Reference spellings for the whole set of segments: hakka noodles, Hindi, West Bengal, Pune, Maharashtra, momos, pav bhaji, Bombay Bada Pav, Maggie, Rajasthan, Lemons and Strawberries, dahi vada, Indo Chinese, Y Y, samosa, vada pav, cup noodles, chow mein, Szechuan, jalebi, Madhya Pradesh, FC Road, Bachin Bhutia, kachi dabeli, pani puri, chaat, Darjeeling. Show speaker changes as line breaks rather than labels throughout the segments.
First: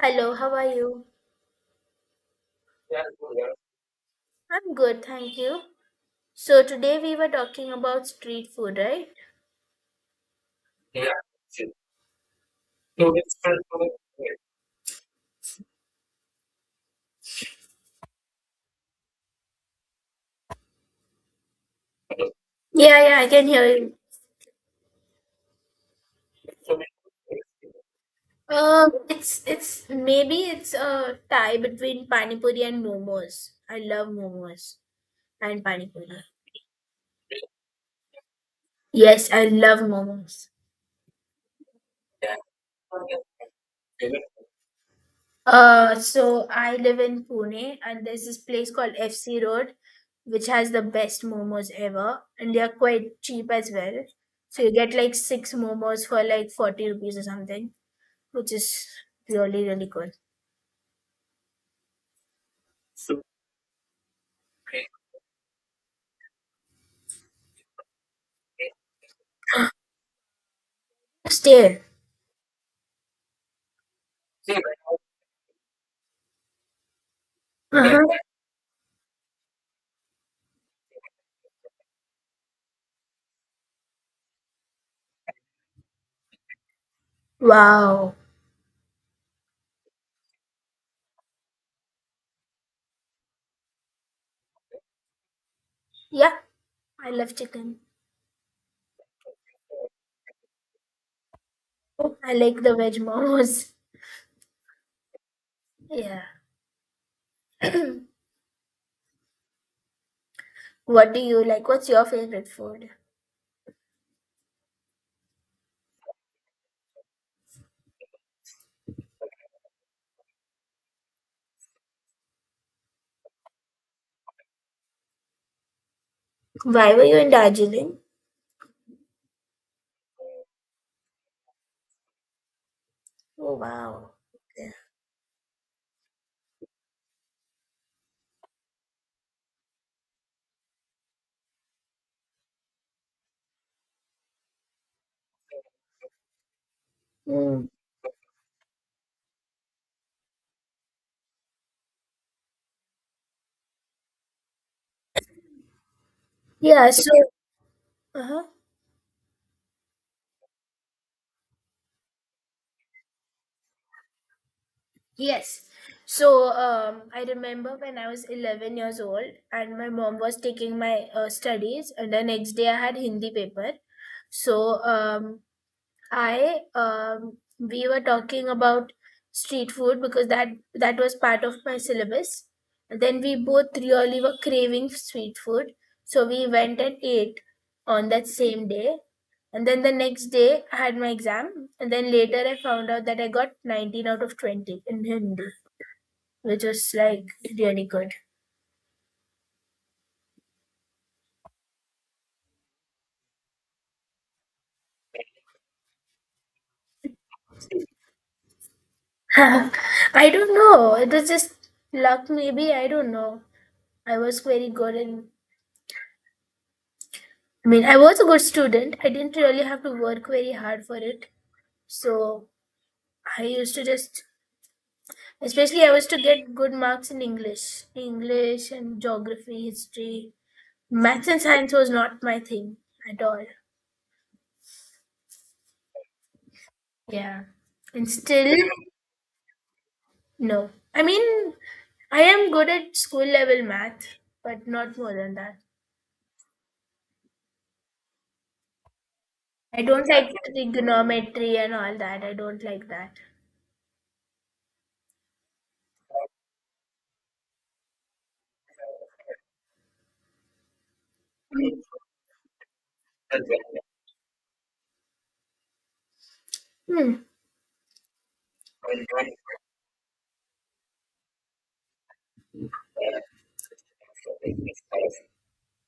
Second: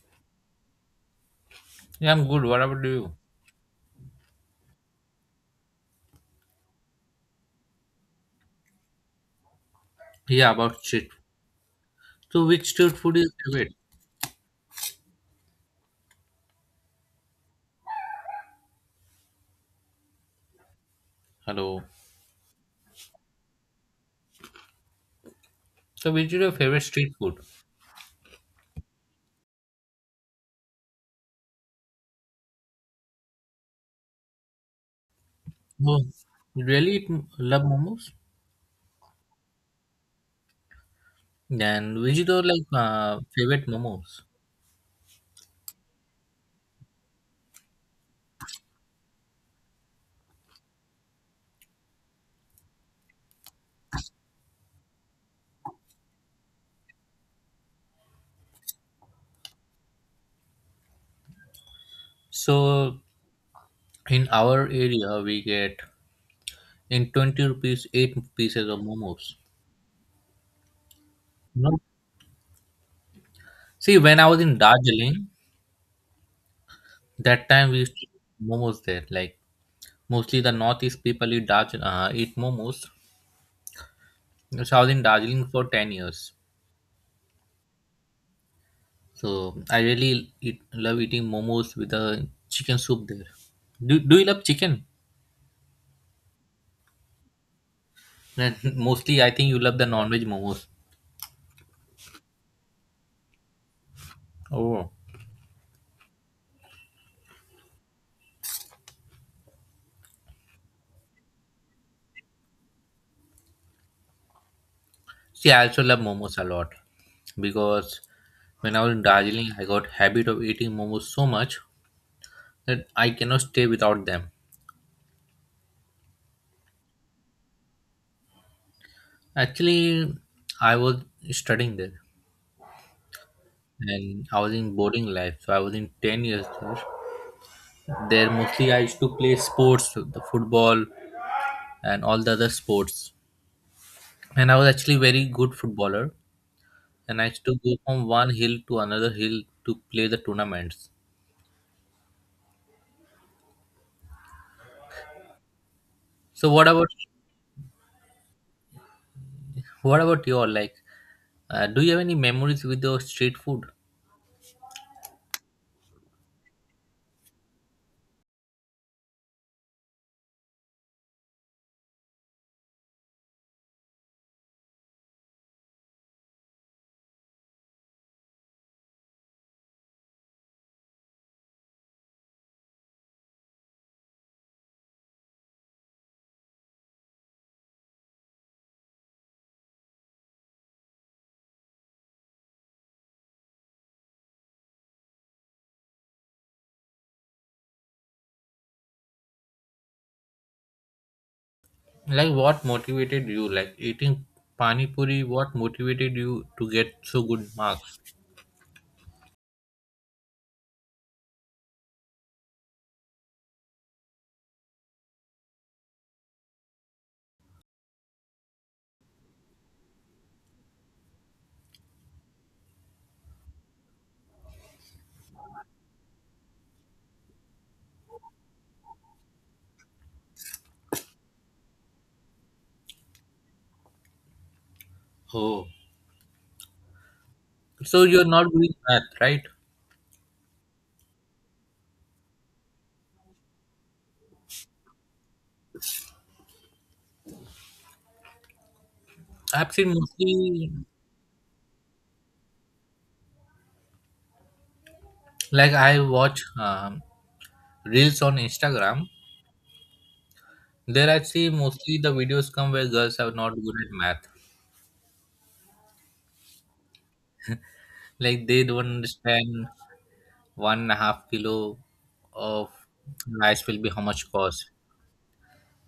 Hello, how are you?
Yeah, I'm good. What about you?
I'm good, thank you. So today we were talking about street food, right?
Yeah, about street. So, which street food is your favorite? Hello.
Yeah, yeah, I can hear you.
So, which is your favorite street food?
It's maybe it's a tie between pani puri and momos. I love momos and pani
Oh,
puri.
you really eat, love momos?
Yes, I love momos.
And which is your like favorite momos?
So I live in Pune, and there's this place called FC Road, which has the best momos ever, and they are quite cheap as well. So you get like six momos for like 40 rupees or something, which is really good.
So, in our area, we get in 20 rupees, 8 pieces of momos. No.
Stay.
See, when I was in Darjeeling, that time we used to eat momos there. Like, mostly the northeast people eat, eat momos. So, I was in Darjeeling for 10 years.
Wow.
So I really love eating momos with the chicken soup there. Do you love chicken?
Yeah, I love chicken.
And mostly, I think you love the non-veg momos.
I like the veg momos.
Oh,
Yeah. What do you like? What's your favorite food?
see, I also love momos a lot because when I was in Darjeeling, I got habit of eating momos so much that I cannot stay without them.
Why were you in Darjeeling?
Actually, I was studying there
Oh wow.
and I was
Yeah.
in boarding life, so I was in 10 years there. There mostly I used to play sports, the football and all the other sports. And I was actually very good footballer, and I used to
Mm.
go from one hill to another hill to play the tournaments. So what about
Yeah. So. Uh-huh.
your like? Do you have any memories with your street food?
Yes. I remember when I was 11 years old and my mom was taking my studies, and the next day I had Hindi paper. So um, I we were talking about street food because that was part of my syllabus. And then we both really were craving street food, so we went and ate on that same day. And then the next day I had my exam, and then later I found out that I got 19 out of 20 in Hindi, which was like really good.
Like what motivated you? Like eating pani puri, what motivated you to get so good marks?
I don't know. It was just luck, maybe. I don't know. I was very good in, I mean, I was a good student. I didn't really have to work very hard for it. So I used to just, especially I was to get good marks in English, English and geography, history. Maths and science was not my thing at all.
Oh,
Yeah.
so
And
you're not
still,
doing math, right?
no. I mean, I am good at school level math, but not more than that.
I've
I
seen
don't like
mostly,
trigonometry and all that. I don't like that.
like I watch reels on Instagram. There I see mostly the videos come where girls are not good at math.
Hmm.
Like they don't understand 1.5 kilo of rice will be how much cost.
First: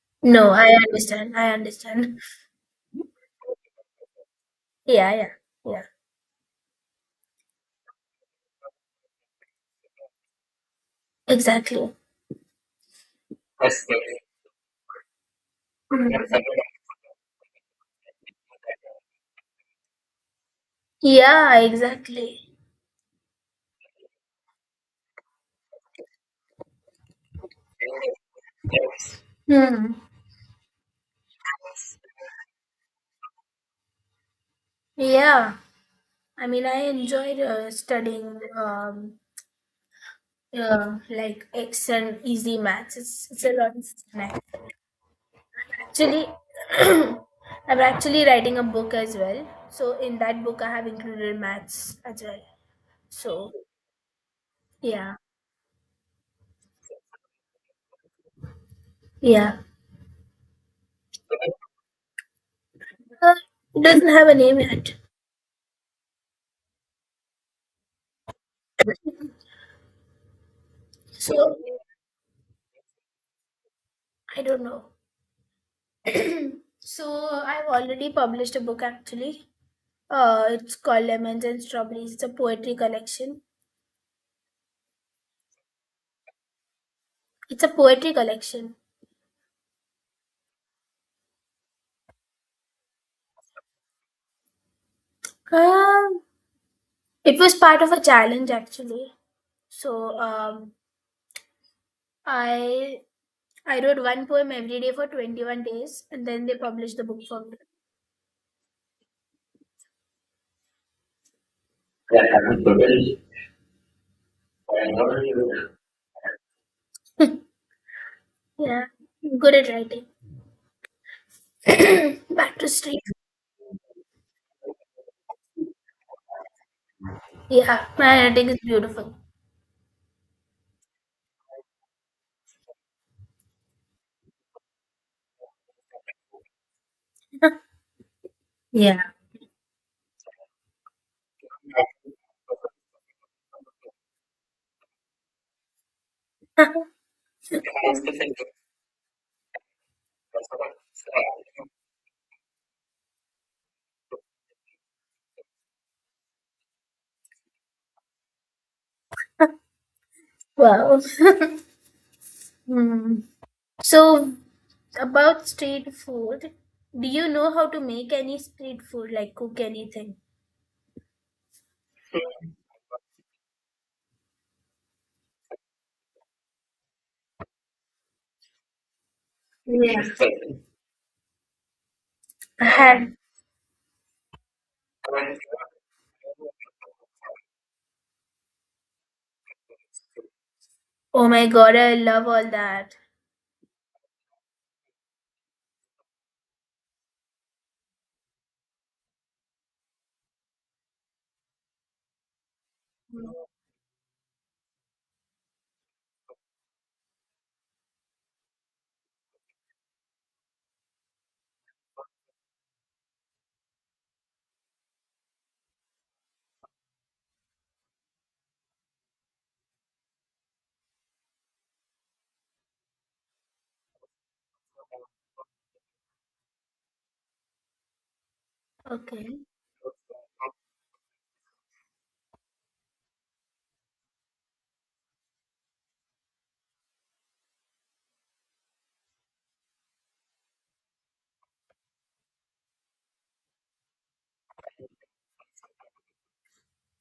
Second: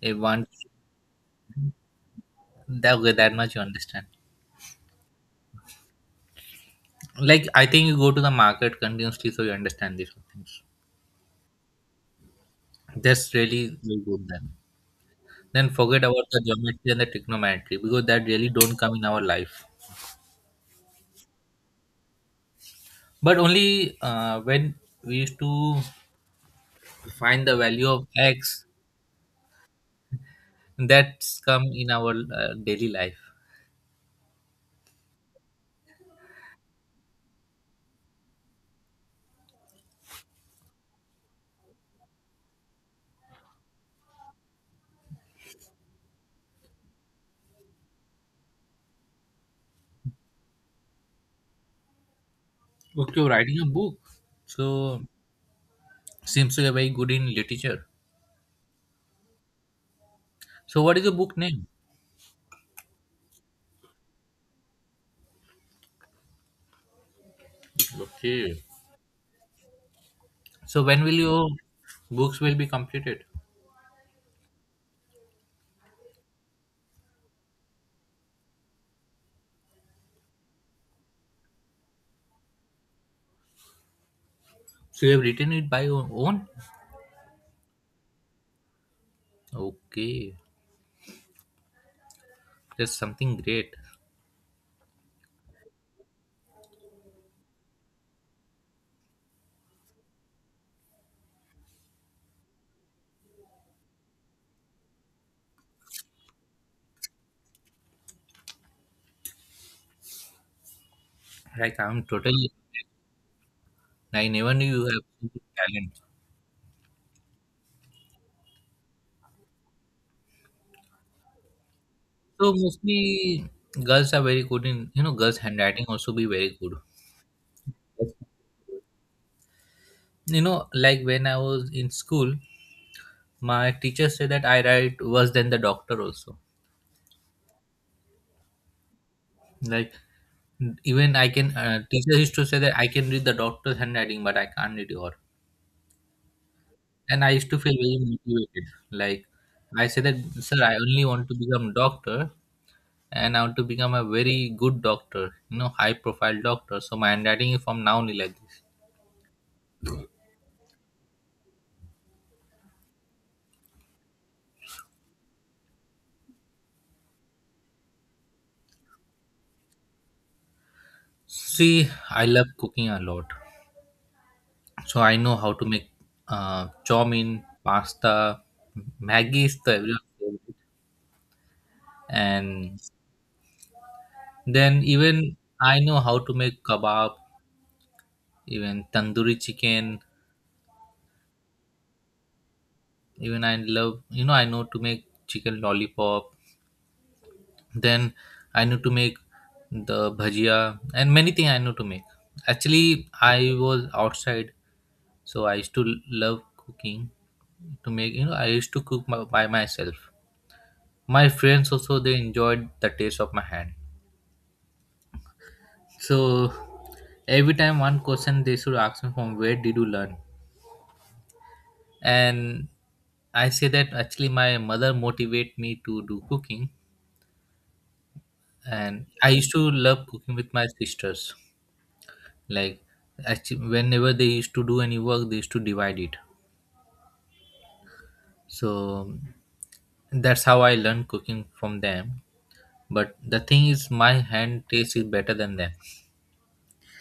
If
No,
once
I understand. I understand.
that way that much you understand.
Yeah, yeah, yeah.
Like I think you go to the market continuously so you understand these things.
Exactly.
That's really very good then. Then forget
Mm.
about the geometry and the trigonometry because that really don't come in our life.
Yeah, exactly.
But only when we used to find the value of x,
Hmm.
that's come in our daily life.
Yeah, I mean, I enjoyed studying like X and easy maths. It's a lot of fun. Actually, I'm actually writing a book as well. So in that book, I have included maths as well.
Okay, you're
So
writing a book. So
yeah,
seems to be very good in literature.
yeah.
So what is your book name?
Uh, it doesn't have a name yet.
Okay. So when will your
So
books will be completed?
I don't know. So I've already published a book actually. It's called Lemons and Strawberries. It's a poetry collection.
So you have written it by your own?
It's a poetry collection.
Okay. That's something great.
Um, it was part of a challenge actually. So um, I I wrote one poem every day for 21 days, and then they published the book for me.
Like I'm totally I never knew you have so good talent.
Yeah, I'm good at writing.
So
Back to street.
mostly girls are very good in, girls handwriting also be very good.
Yeah, my writing is beautiful.
You know, like when I was in school, my teacher said that I write worse than the doctor also. Like even I can, teacher used to say that I can read the doctor's handwriting, but I can't read your. And I used to feel very motivated. Like I said that, sir, I only want to become doctor, and I want to become a very good doctor, high profile doctor. So my handwriting is from now only like this.
Wow. Hmm. So about street food, do you know how to make any street food? Like cook anything?
See, I love cooking a lot, so I know how to make chow mein, pasta. Maggi is the
Yeah.
everyone's favorite,
I
and
had.
then even I know how to make kebab, even tandoori chicken.
Oh my god, I love all that.
Even I love, I know to make chicken lollipop, then I know to make the bhajia, and many things I know to make. Actually, I was outside, so I used to love cooking, to make, you know, I used to cook by myself. My friends also, they enjoyed the taste of my hand. So every time one question they should ask me, from where did you learn. And I say that actually my mother motivate me to do cooking, and I
Okay.
used to love cooking with my sisters. Like actually whenever they used to do any work, they used to divide it, so that's how I learned cooking from them. But the thing is my hand taste is better than them.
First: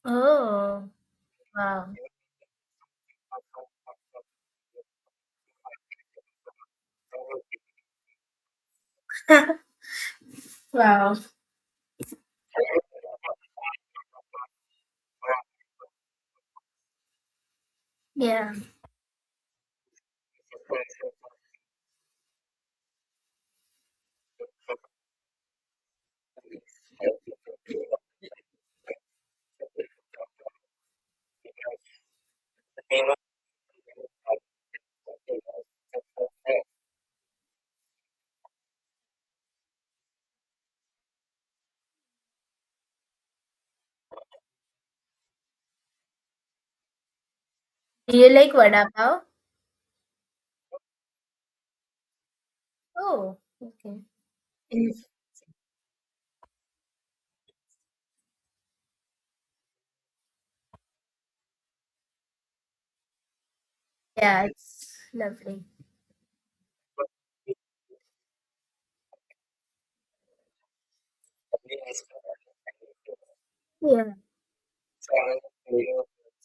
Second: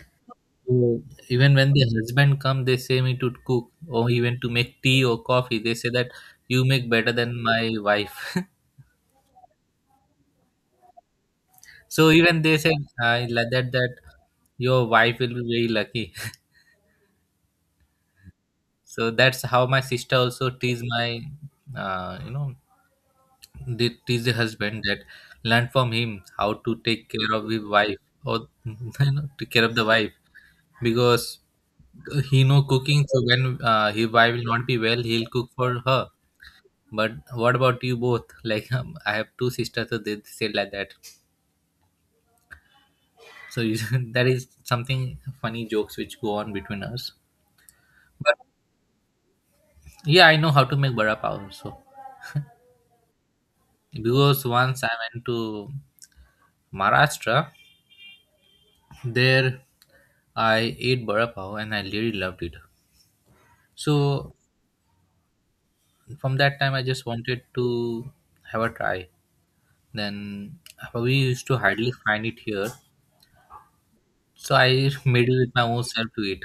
Oh,
So even when the
wow.
husband come, they say me to cook or even to make tea or coffee. They say that you make better than my wife.
Wow.
So even they say, I like that that your wife will be very lucky.
Yeah.
So that's how my sister also tease my you know, they tease the husband that learn from him how to take care of his wife, or you know, take care of the wife, because he know cooking, so when his wife will not be well, he'll cook for her. But what about you both? Like I have two sisters, so they say like that. So you, that is something funny jokes which go on between us.
Do you
But
like vada pav?
yeah, I know how to make vada pav also,
Oh, okay.
because once I
Yes.
went to Maharashtra. There, I ate bara pav and I really loved it. So
Yeah, it's lovely.
from that time, I just wanted to have a try. Then we used to hardly find it here,
Yeah.
so I made it with my own self to eat.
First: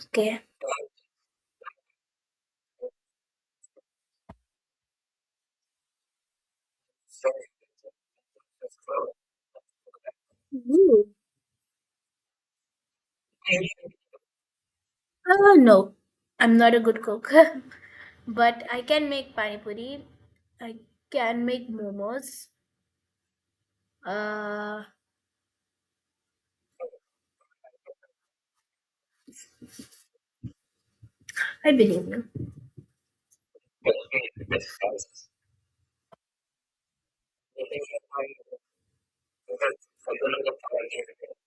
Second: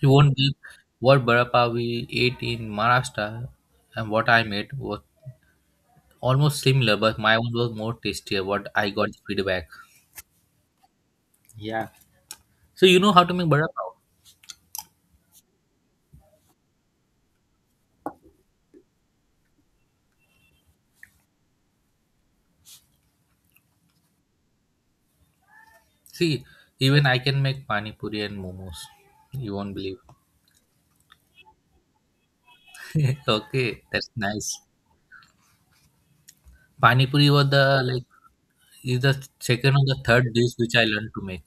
You won't believe what bara pav we ate in Maharashtra and what I made was almost similar, but my one was more tastier. What I got the feedback.
You?
Yeah. So you know how to make bara pav.
No, I'm not a good cook, but I can make pani puri. I can make momos. Uh,
See, even I can make pani puri and momos. You won't believe.
I believe you.
Okay, that's nice. Pani puri was the like is the second or the third dish which I learned to make.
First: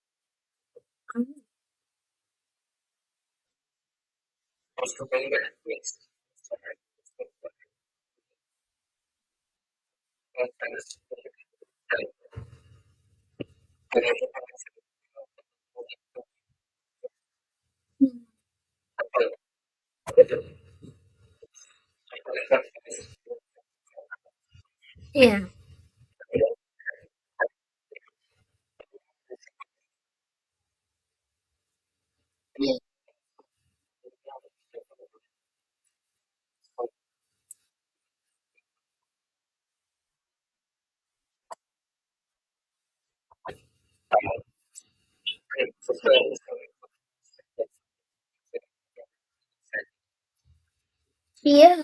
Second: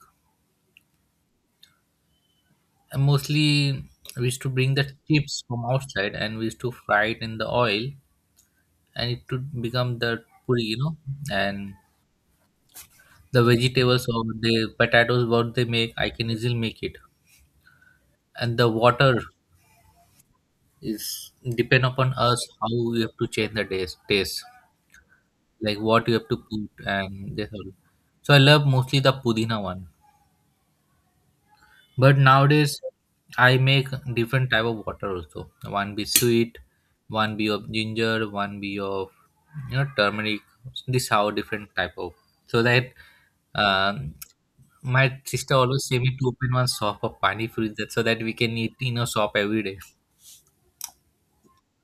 And mostly we used to bring the chips from outside and we used to fry it in the oil, and it would become the puri, you know. And the vegetables or the potatoes what they make, I can easily make it.
Mm.
And the water is depend upon us how we have to change taste,
Yeah.
like what you have to put and this all. So I love mostly the pudina one. But nowadays, I make different type of water also. One be sweet, one be of ginger, one be of, you know, turmeric. This how different type of, so that um, my sister always say me to open one shop of pani puri, that so that we can eat in a shop every day.
Yeah.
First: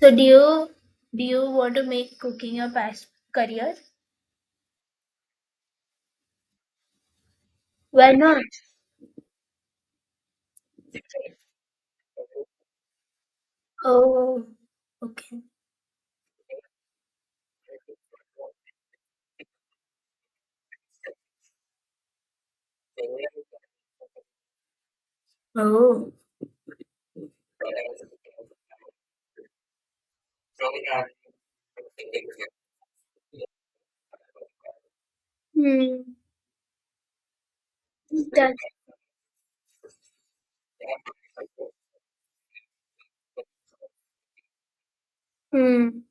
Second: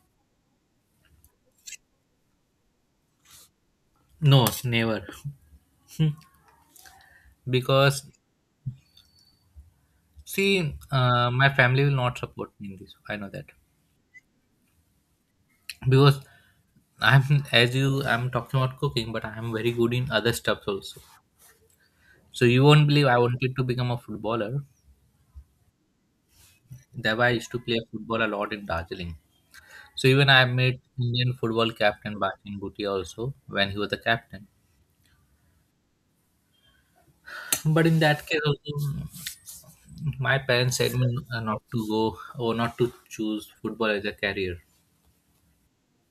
So do you want to make cooking your past career?
No, never. Hmm. Because
Why not?
see, my family will not support me in this. I know that,
Oh, okay.
because I'm as you I'm talking about cooking, but I'm very good in other stuff also. So you won't believe I wanted to become a footballer.
Oh.
Thereby I used to play football a lot in Darjeeling. So even I met Indian football captain Bachin Bhutia also when he was the captain.
Hmm.
But in that case
That.
also, my parents said me not to go or not to choose football as a career,
Hmm.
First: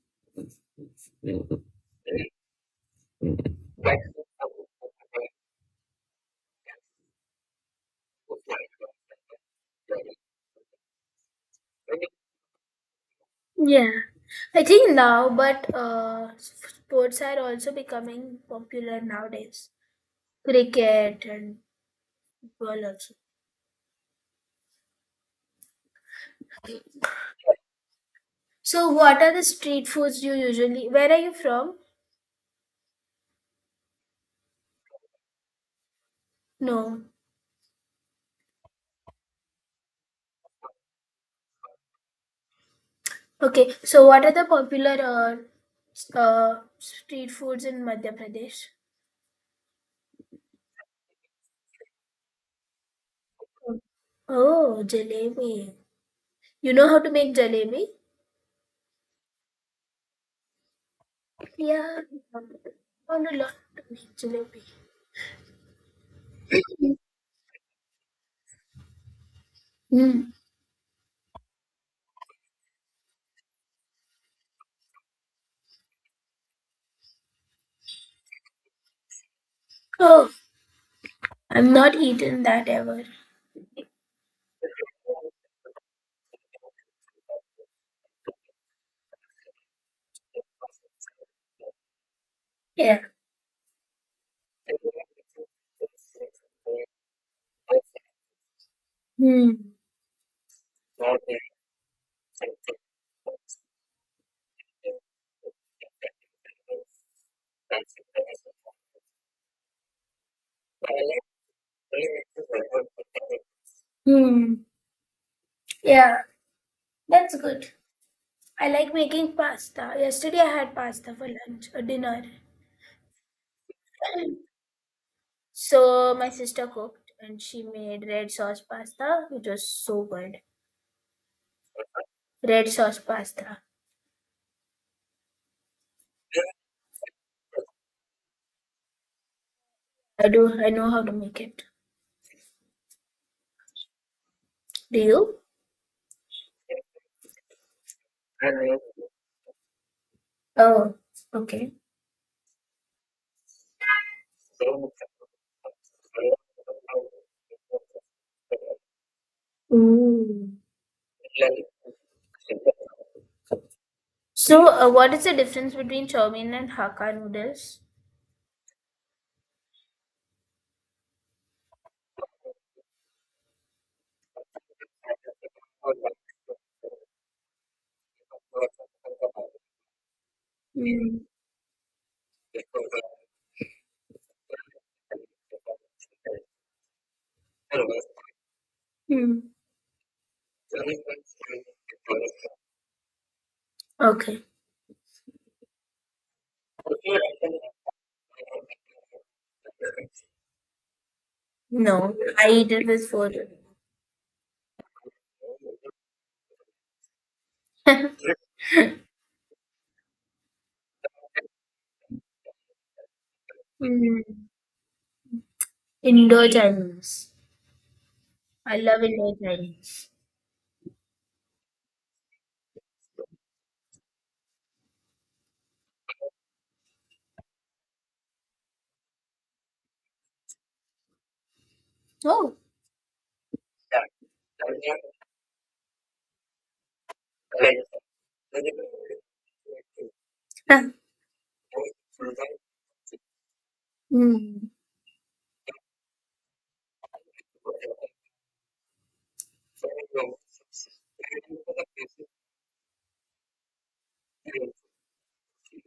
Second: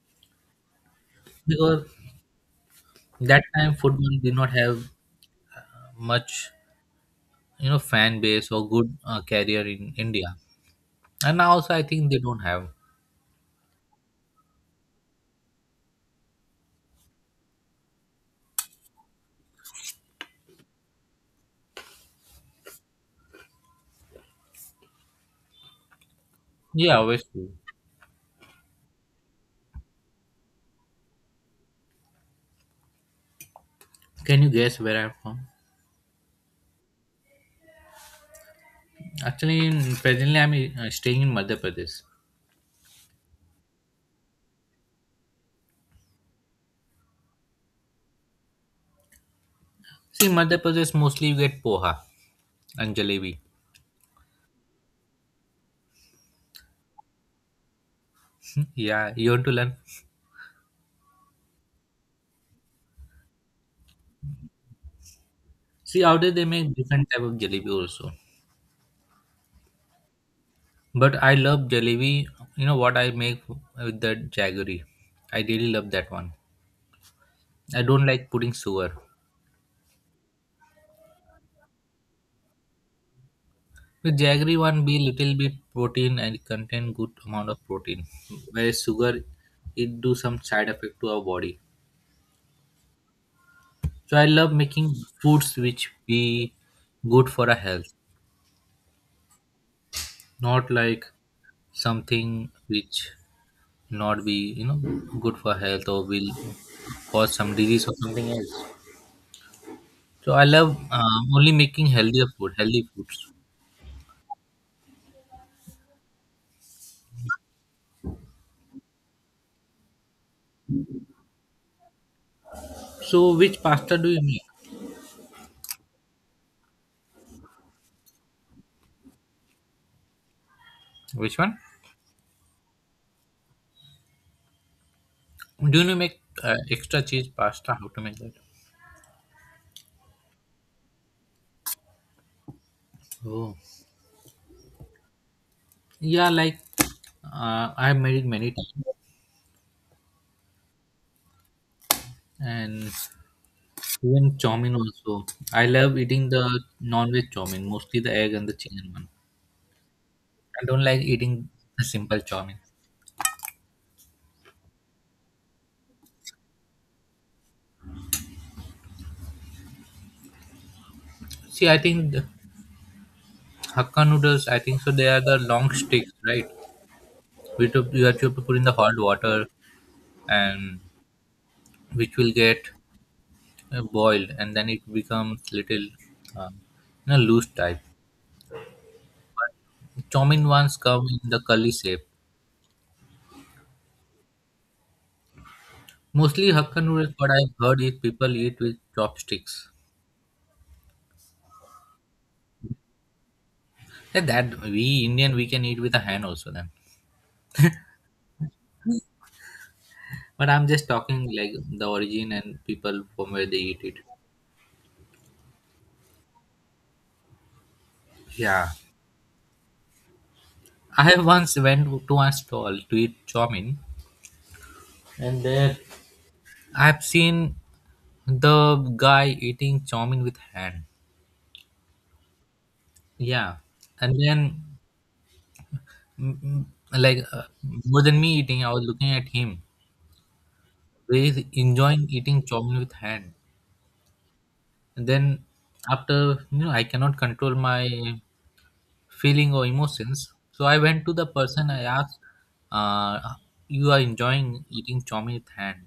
because that time football did not have much, you know, fan base or good career in India. And now also I think they don't have.
Yeah. I think now, but sports are also becoming popular nowadays. Cricket and football also.
Yeah, obviously.
So, what are the street foods you usually? Where are you from?
Can you guess where I'm from?
No.
Actually, presently I'm staying in Madhya Pradesh.
Okay. So, what are the popular street foods in Madhya Pradesh?
See, Madhya Pradesh mostly you get poha and jalebi.
Oh, jalebi. You know how to make jalebi?
Hmm? Yeah, you want to learn?
Yeah, um, found a lot to eat jalebi.
See, out there they make different type of jalebi also.
Hmm.
But I love jalebi. You know what I make with the jaggery. I really love that one. I don't like putting sugar.
Oh, I've not eaten that ever.
With jaggery one be little bit protein and it contain good amount of protein. Whereas sugar, it do some side effect to our body.
Yeah.
So I love making foods which be good for our health.
Hmm.
Not like something which not be, you know, good for health or will cause some disease or something else. So I love only making healthier food healthy foods.
Hmm. Yeah, that's good. I like making pasta. Yesterday I had pasta for lunch or dinner.
So which pasta do you make?
So my sister cooked and she made red sauce pasta, which was so good.
Which one?
Red sauce pasta.
Do you make extra cheese pasta? How to make that?
I know how to make it.
Oh,
Do you?
yeah, like I have made it many times.
Oh, okay.
And even chow mein also, I love eating the non-veg chow mein, mostly the egg and the chicken one.
Ooh.
I don't like eating the simple chow mein.
So what is the difference between chow mein and hakka noodles?
See, I think the Hakka noodles, I think so they are the long sticks, right? Which you have to put in the hot water, and
Mm.
which will get boiled, and then it becomes little, um, you know, loose type.
Mm.
Chow mein ones come in the curly shape.
Okay.
Mostly Hakka noodles, what I've heard is people eat with chopsticks.
No, I eat it with food.
Yeah, that we Indian we can eat with a hand also then.
Mm.
But I'm just talking like the origin and people from where they eat it.
Indo Chinese.
Yeah.
I love Indo Chinese.
I have once went to a stall to eat chow mein. And there, I've seen the guy eating chowmein with hand.
Oh.
Yeah, and then mm, mm, like more than me eating, I was looking at him.
Mm.
He's enjoying eating chowmein with hand. And then after, you know, I cannot control my feeling or emotions, so I went to the person. I asked, uh, "You are enjoying eating chowmein with hand?"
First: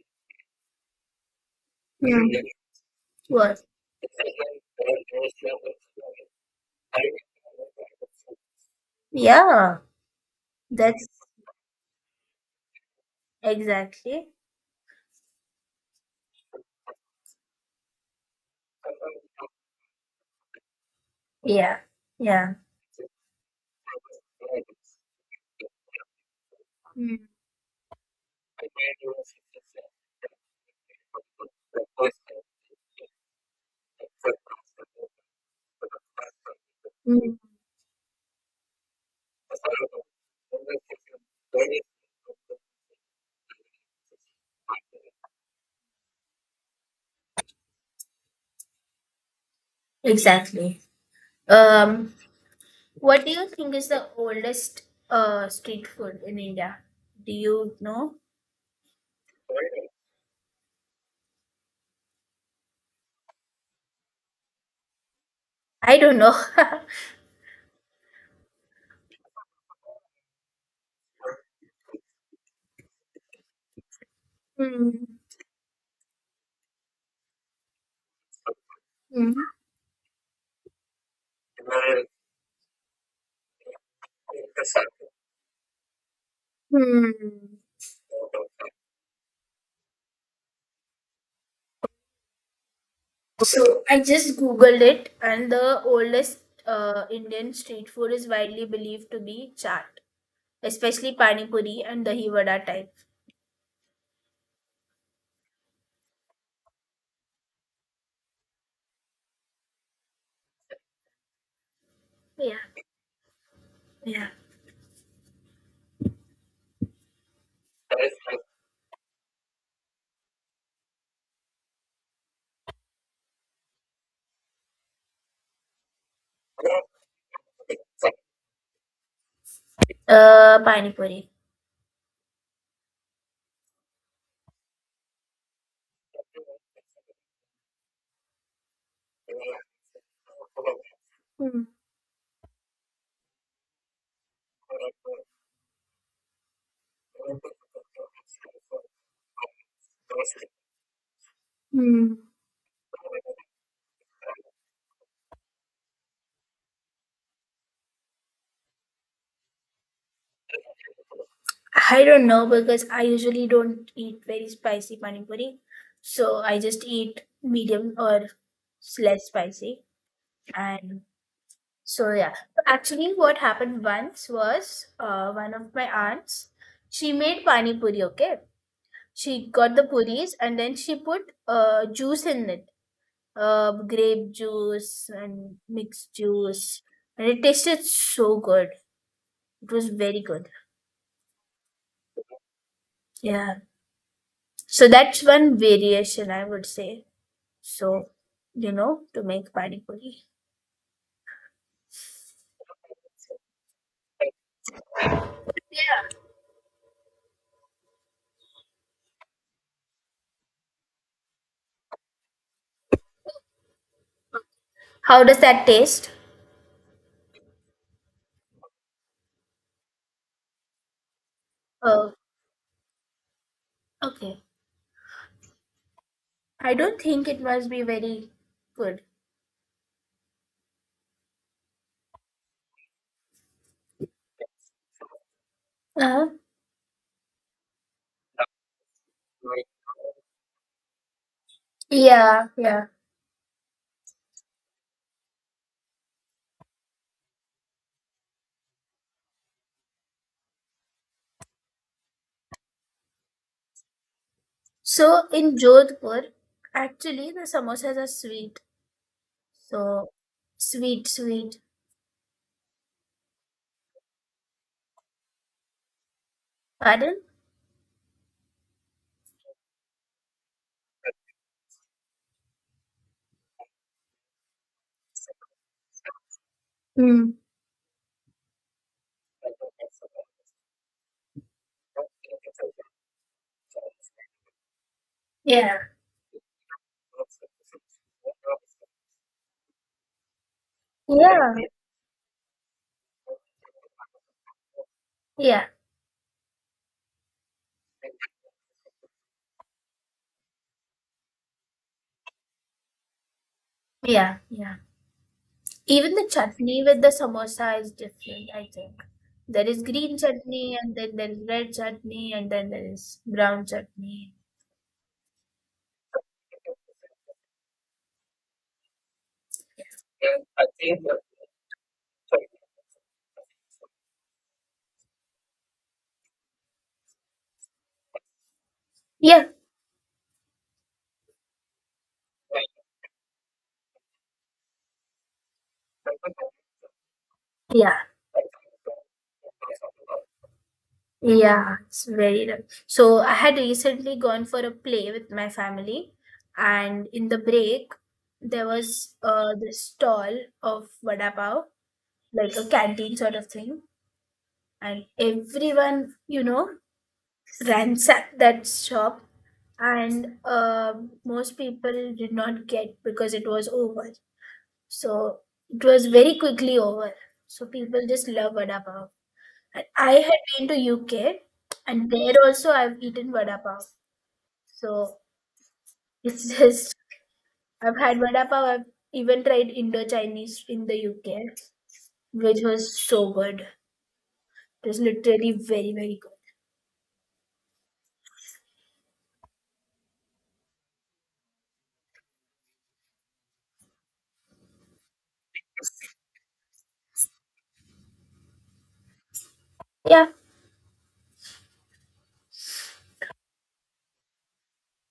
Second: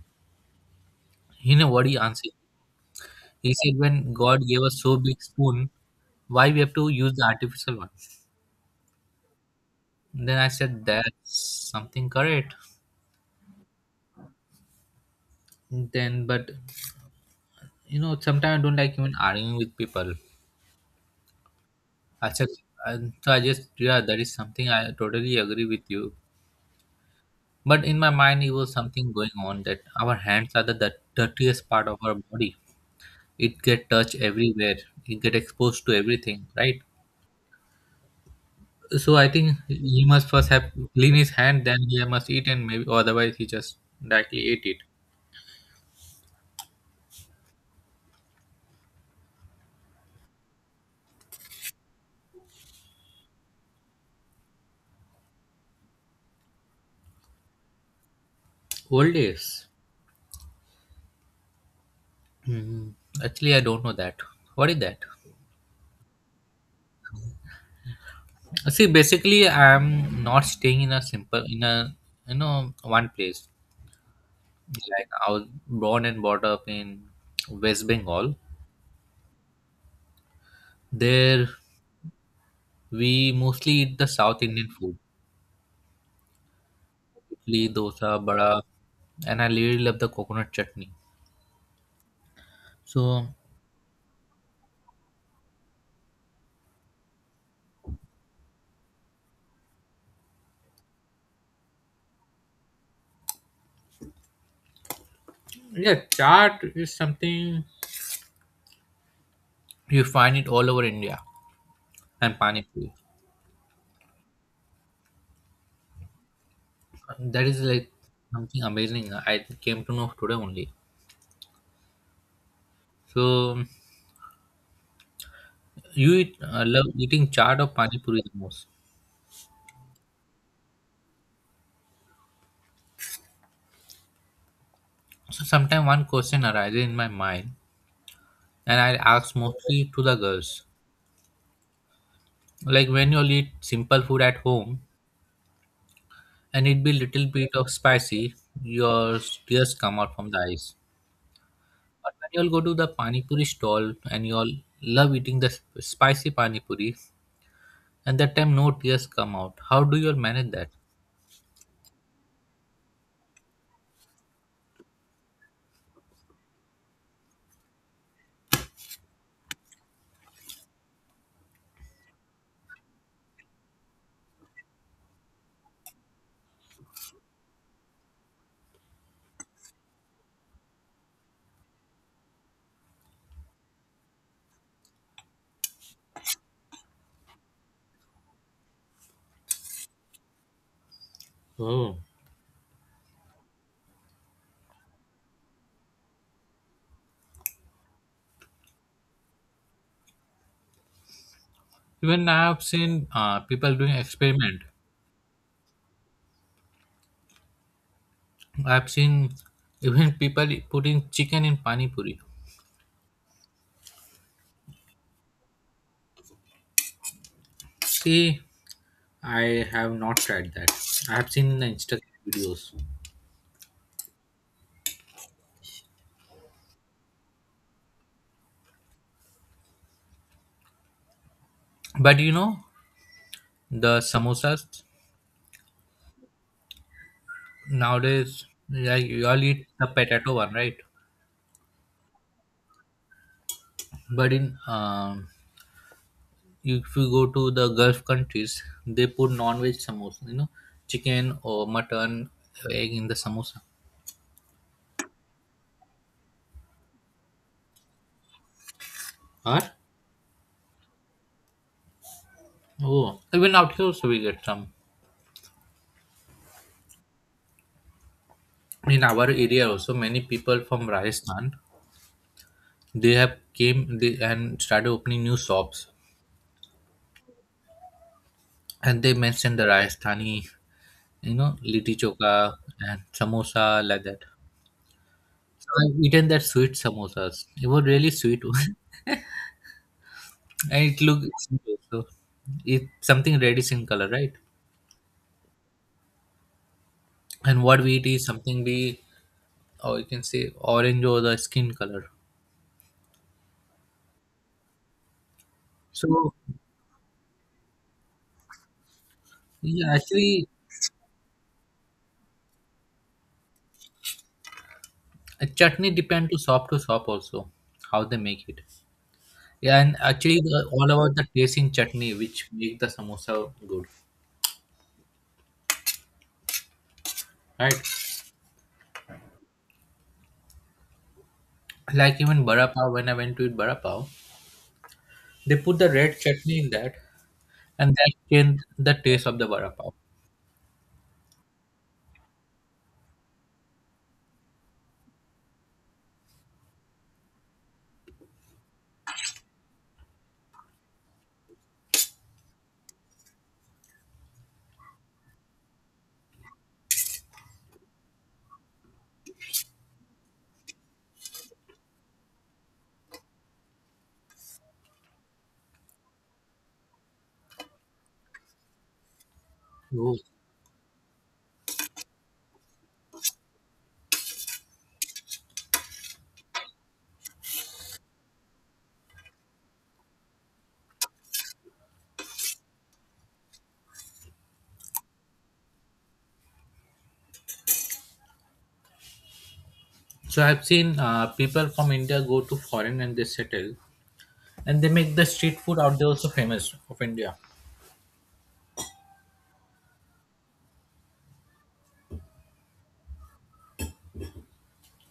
You know what he
Mm.
answered? He
What?
said, "When God gave us so big spoon, why we have to use the artificial one?"
Yeah.
Then I said
That's
that's something correct.
exactly.
Then, but you know, sometimes I don't like even arguing with people.
Yeah.
I said,
Yeah.
I- so I just yeah, that is something I totally agree with you.
Mm.
But in my mind, it was something going on that our hands are the dirtiest part of our body. It get touched everywhere. It get exposed to everything, right?
Mm.
So I think he must first have clean his hand, then he must eat, and maybe or otherwise he just directly ate it.
Exactly. Um. What do you think is the oldest street food in India? Do you know?
Old days. Hmm. Actually, I don't know that. What is that?
I don't know.
See, basically, I'm not staying in a simple in a you know one place.
Mm.
Like I was born and brought up in West Bengal.
Mm.
There, we mostly eat the South Indian food,
Mm.
idli, dosa, bada, and I really love the coconut chutney. So
So I just googled it, and the oldest Indian street food is widely believed to be chaat, especially pani puri and dahi vada type.
yeah, chaat is something you find it all over India, and
Yeah,
pani puri.
yeah.
That is like something amazing. I came to know today only. So you eat, love eating chaat or pani puri the most?
Pani puri.
So sometimes one question arises in my mind, and I ask mostly to the girls.
Hmm.
Like when you eat simple food at home, and it be little bit of spicy, your tears come out from the eyes. But
Hmm.
when you all go to the pani puri stall and you all love eating the spicy pani puri, and that time no tears come out. How do you all manage that?
I don't know because I usually don't eat very spicy pani puri, so I just eat medium or less spicy. And so yeah, actually, what happened once was one of my aunts, she made pani puri. Okay, she got the puris, and then she put juice in it, grape juice and mixed juice, and it tasted so good. It was very good.
Oh.
Yeah, so that's one variation I would say. So you know to make pani puri.
Even I have seen people doing experiment.
Yeah,
I have seen even people putting chicken in pani puri.
how does that taste?
See. I have not tried that. I have seen in the Instagram
Oh,
videos.
okay. I don't think it must be very good.
But you know, the samosas
Uh-huh.
nowadays, like you all eat the potato one, right?
Yeah, yeah.
But in if you go to the Gulf countries, they put non-veg samosa. You know, chicken or mutton, egg in the samosa.
So in Jodhpur actually the samosas are sweet.
Or
So sweet, sweet.
oh, even out here also we get some.
Pardon?
In our area also, many people from Rajasthan they have came they and started opening new shops,
Mm.
and they mentioned the Rajasthani. You know, litti choka and samosa like that. So
Yeah.
I've eaten that sweet samosas. It was really sweet, and it looked
Yeah.
simple. So it's something reddish in color, right?
Yeah,
And what we eat is something be, or you can say orange or the skin color.
yeah, yeah. Even the
So
chutney with the samosa is different, I think. There is
yeah,
green
actually,
chutney and then there is red chutney and then there is brown chutney.
a chutney depend to shop also how they make it. Yeah, and actually, all about the taste in chutney which make the samosa good, right?
Yeah,
Like even bara pav when I went to eat bara pav. They put the red chutney in that, and
yeah,
that changed the taste of the vada pav.
yeah. It's very nice. So I had recently gone for a play with my family, and in the break there was this stall of vada pav, like a canteen sort of thing. And everyone, you know, ransacked that shop, and most people did not get because it was over. So it was very quickly over. So people just love vada pav. And I
Ooh.
had been to UK, and there also I've eaten vada pav. So it's just, I've had vada pav, I've even tried Indo Chinese in the UK, which was so good. It was literally very good.
So I've seen people from India go to foreign and they settle, and they make the street food out there also famous of India.
Yeah,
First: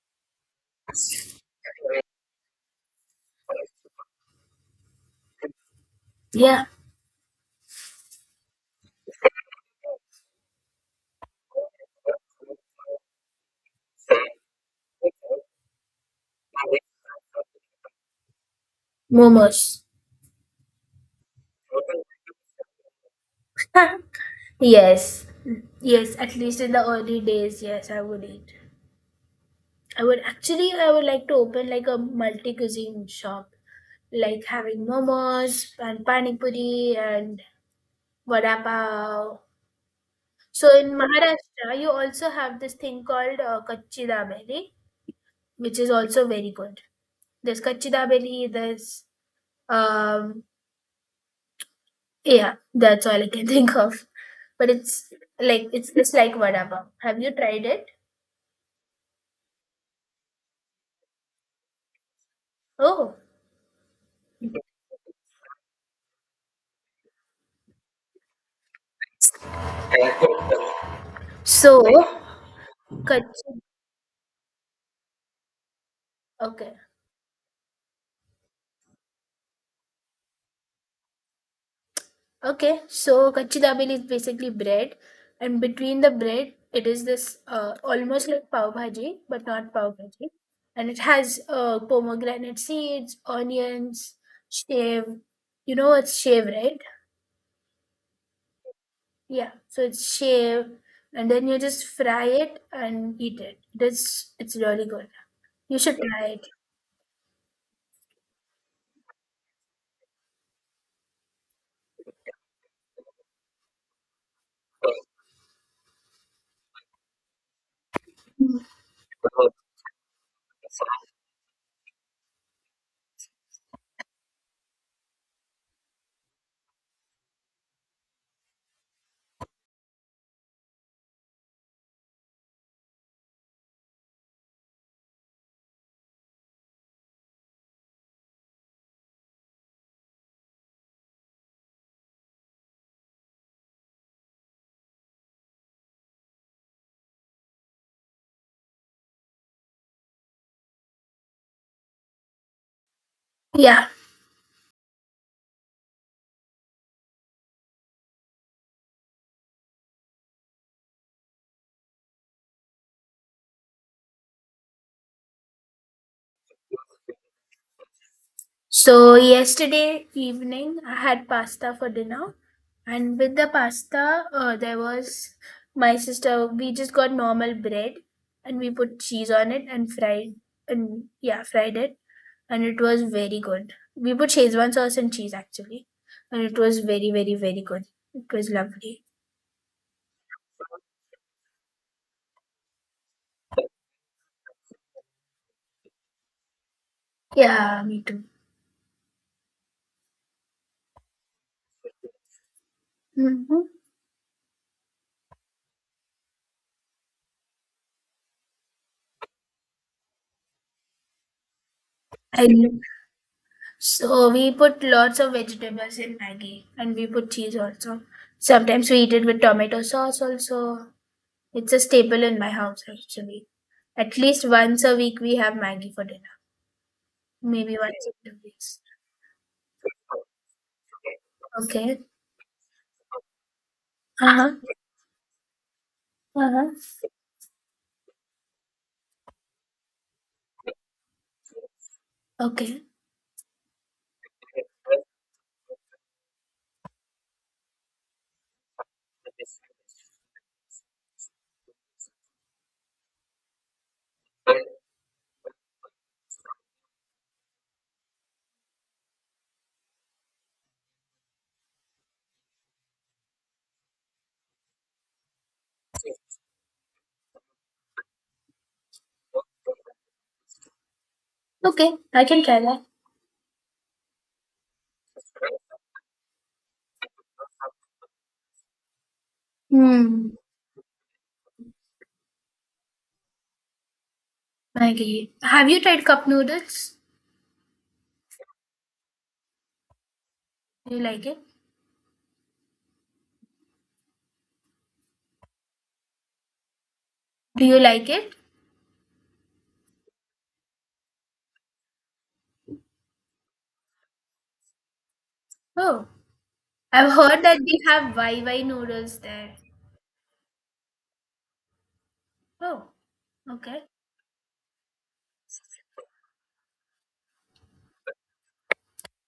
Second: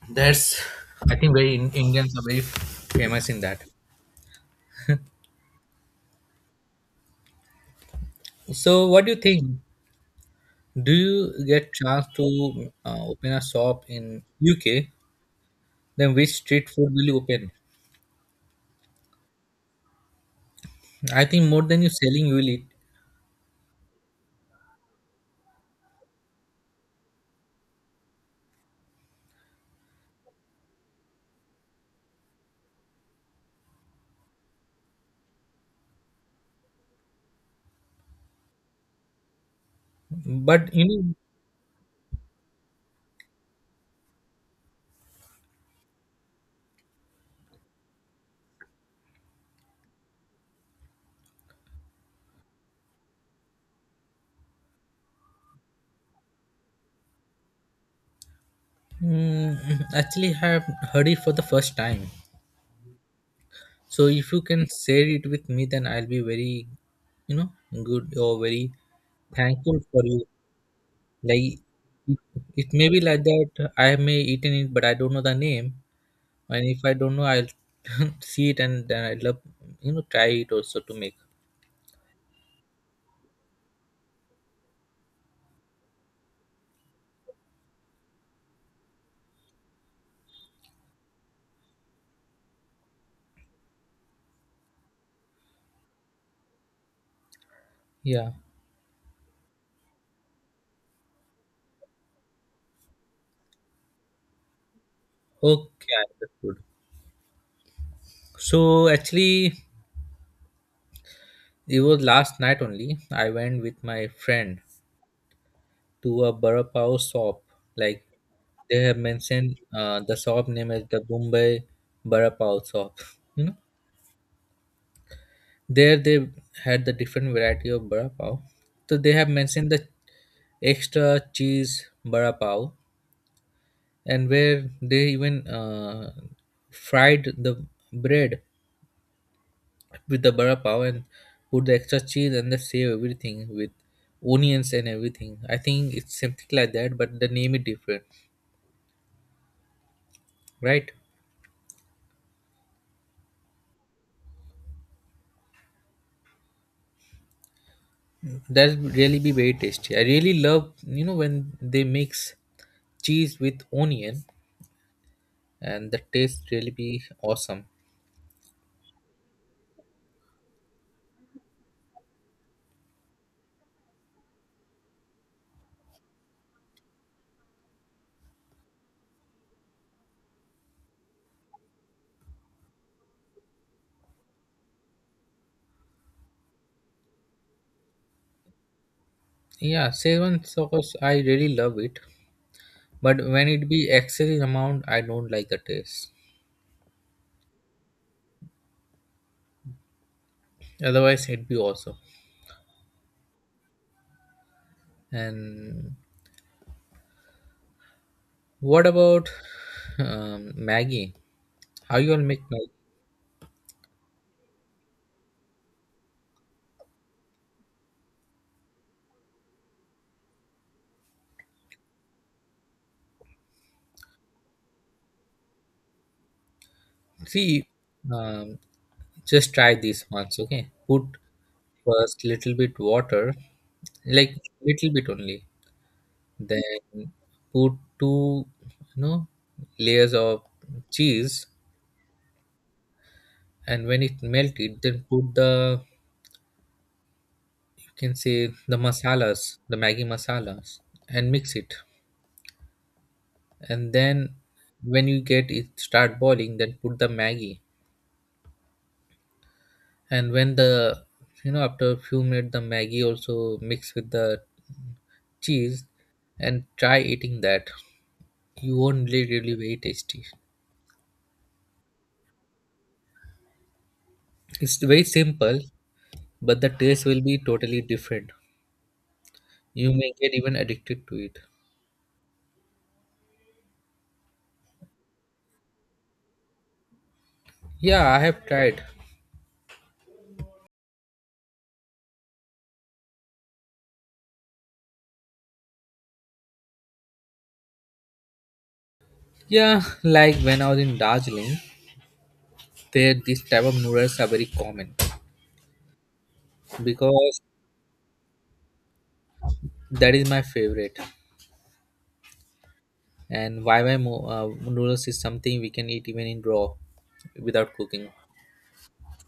That's I think very Indians are very famous in that.
yeah,
So what do you think? Do you get chance to open a shop in UK? Then which street food will you open?
momos.
I think more than you selling, you will eat.
Yes, yes, at least in the early days, yes, I would eat. I would like to open like a multi cuisine shop, like having momos and pani puri and vada pav.
But
So in
you
Maharashtra, you also have this thing called kachi dabeli, which is also very good. There's kachi dabeli, there's um, yeah, that's all I can think of. But it's like, it's like vada pav. Have you tried it?
know, mm, actually, I have heard it for the first time.
Oh,
So if you can share it with me, then I'll be very, you know, good or very thankful for you. Like
so.
it, it may be like
Kachi.
that I may eaten it, but I don't know the name, and
Okay.
if I don't know, I'll see it and then I love, you know, try it also to make.
Okay. So kachi dabeli is basically bread, and between the bread, it is this almost like pav bhaji, but not pav bhaji, and it has pomegranate seeds, onions, shave. You know it's shave, right?
Yeah.
Yeah. So it's shave, and then you just fry it and eat it. It is. It's really good. You
Okay,
should
I
try it.
understood. So actually, it was last night only. I went with my friend to a Bada Pav shop. Like they have mentioned the shop name as the Bombay Bada Pav shop. You know, there they had the different variety of Bada Pav. So they have mentioned the extra cheese Bada Pav, and where they even fried the bread with the Bada Pav and put the extra cheese and they save everything with onions and everything. I think it's something like that, but the name is different, right?
Yeah.
That would really be very tasty. I really love, you know, when they mix cheese with onion, and the taste really be awesome.
So yesterday evening, I had pasta for dinner, and with the pasta, there was my sister. We just got normal bread, and we put cheese on it and fried, and yeah, fried it, and it was very good. We put Szechuan sauce and cheese actually, and it was very good. It was lovely.
Yeah, Szechuan sauce, I really love it, but when it be excessive amount, I don't like the taste.
Yeah, me too.
Otherwise, it'd be awesome.
Mm-hmm.
And what about Maggie? How you all make
I.
Maggie?
So we put lots of vegetables in Maggie and we put cheese also. Sometimes we eat it with tomato sauce also. It's a staple in my house actually. At least once a week we have Maggie for dinner.
See,
Maybe once a week.
um, just try this once, okay? Put
Okay.
first little bit water, like
Uh-huh.
little bit only,
Uh-huh.
then put two you know layers of cheese,
Okay.
and when it melted then put the, you can say, the masalas, the maggi masalas, and mix it, and then when you get it start boiling then put the maggi, and when the you know after a few minutes the maggi also mix with the cheese, and try eating that. You won't, really, really very tasty.
Okay. I can try that.
It's very simple, but the taste will be totally different. You may get
Hmm.
even addicted to it.
Maggie. Have you tried cup noodles?
Yeah, I have tried.
Do you like it? Do you like it?
Yeah, like when I was in Darjeeling, there this type of noodles are very common
Oh. I've
because
heard that we have YY noodles there.
that is my favorite.
Oh.
And Y
Okay.
Y noodles is something we can eat even in raw without cooking.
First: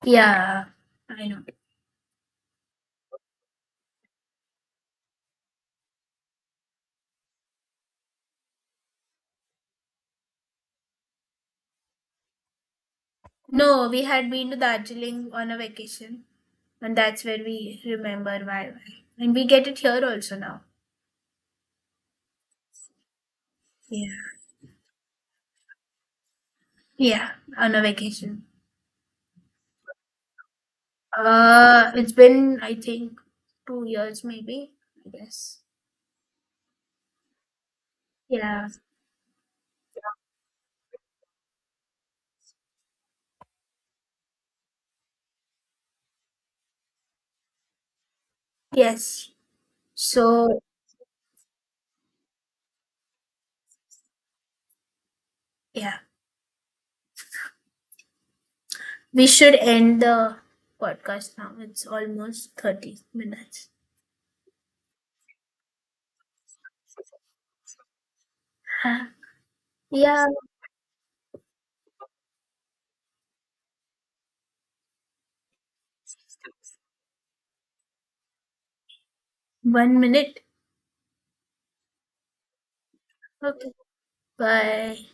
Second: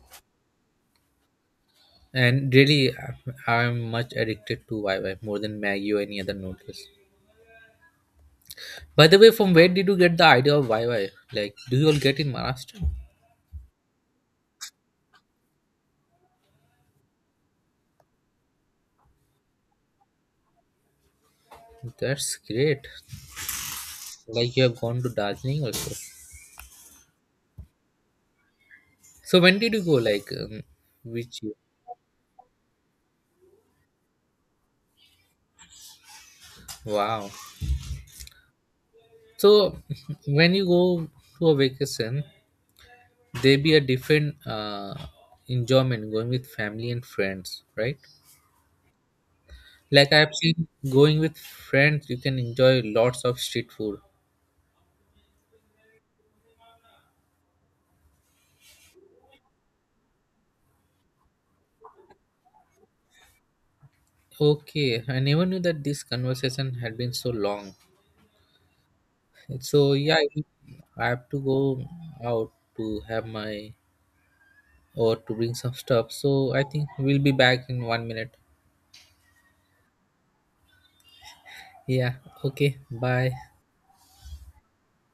Yeah. I know.
And really, I'm much addicted to Y Y more than Maggi or any other noodles. By the way, from where did you get the idea of Y Y? Like, do you all get in Maharashtra?
No, we had been to Darjeeling on a vacation, and that's where we remember why. And we get it here also now.
That's great.
Yeah.
Like you have gone to Darjeeling also.
Yeah, on a vacation.
So when did you go? Like which year?
It's been, I think, 2 years maybe, I guess.
Wow.
Yeah.
So when you go to a vacation, there be a different enjoyment going with family and friends, right?
Yes.
Like I've
So,
seen going with friends, you can enjoy lots of street food.
yeah, we should end the podcast now. It's almost 30 minutes.
Okay, I never knew that this conversation had been so long.
Huh.
So yeah,
Yeah,
I have to go out to have my or to bring some stuff. So I think we'll be back in 1 minute.
1 minute.
Yeah. Okay. Bye.
Okay. Bye.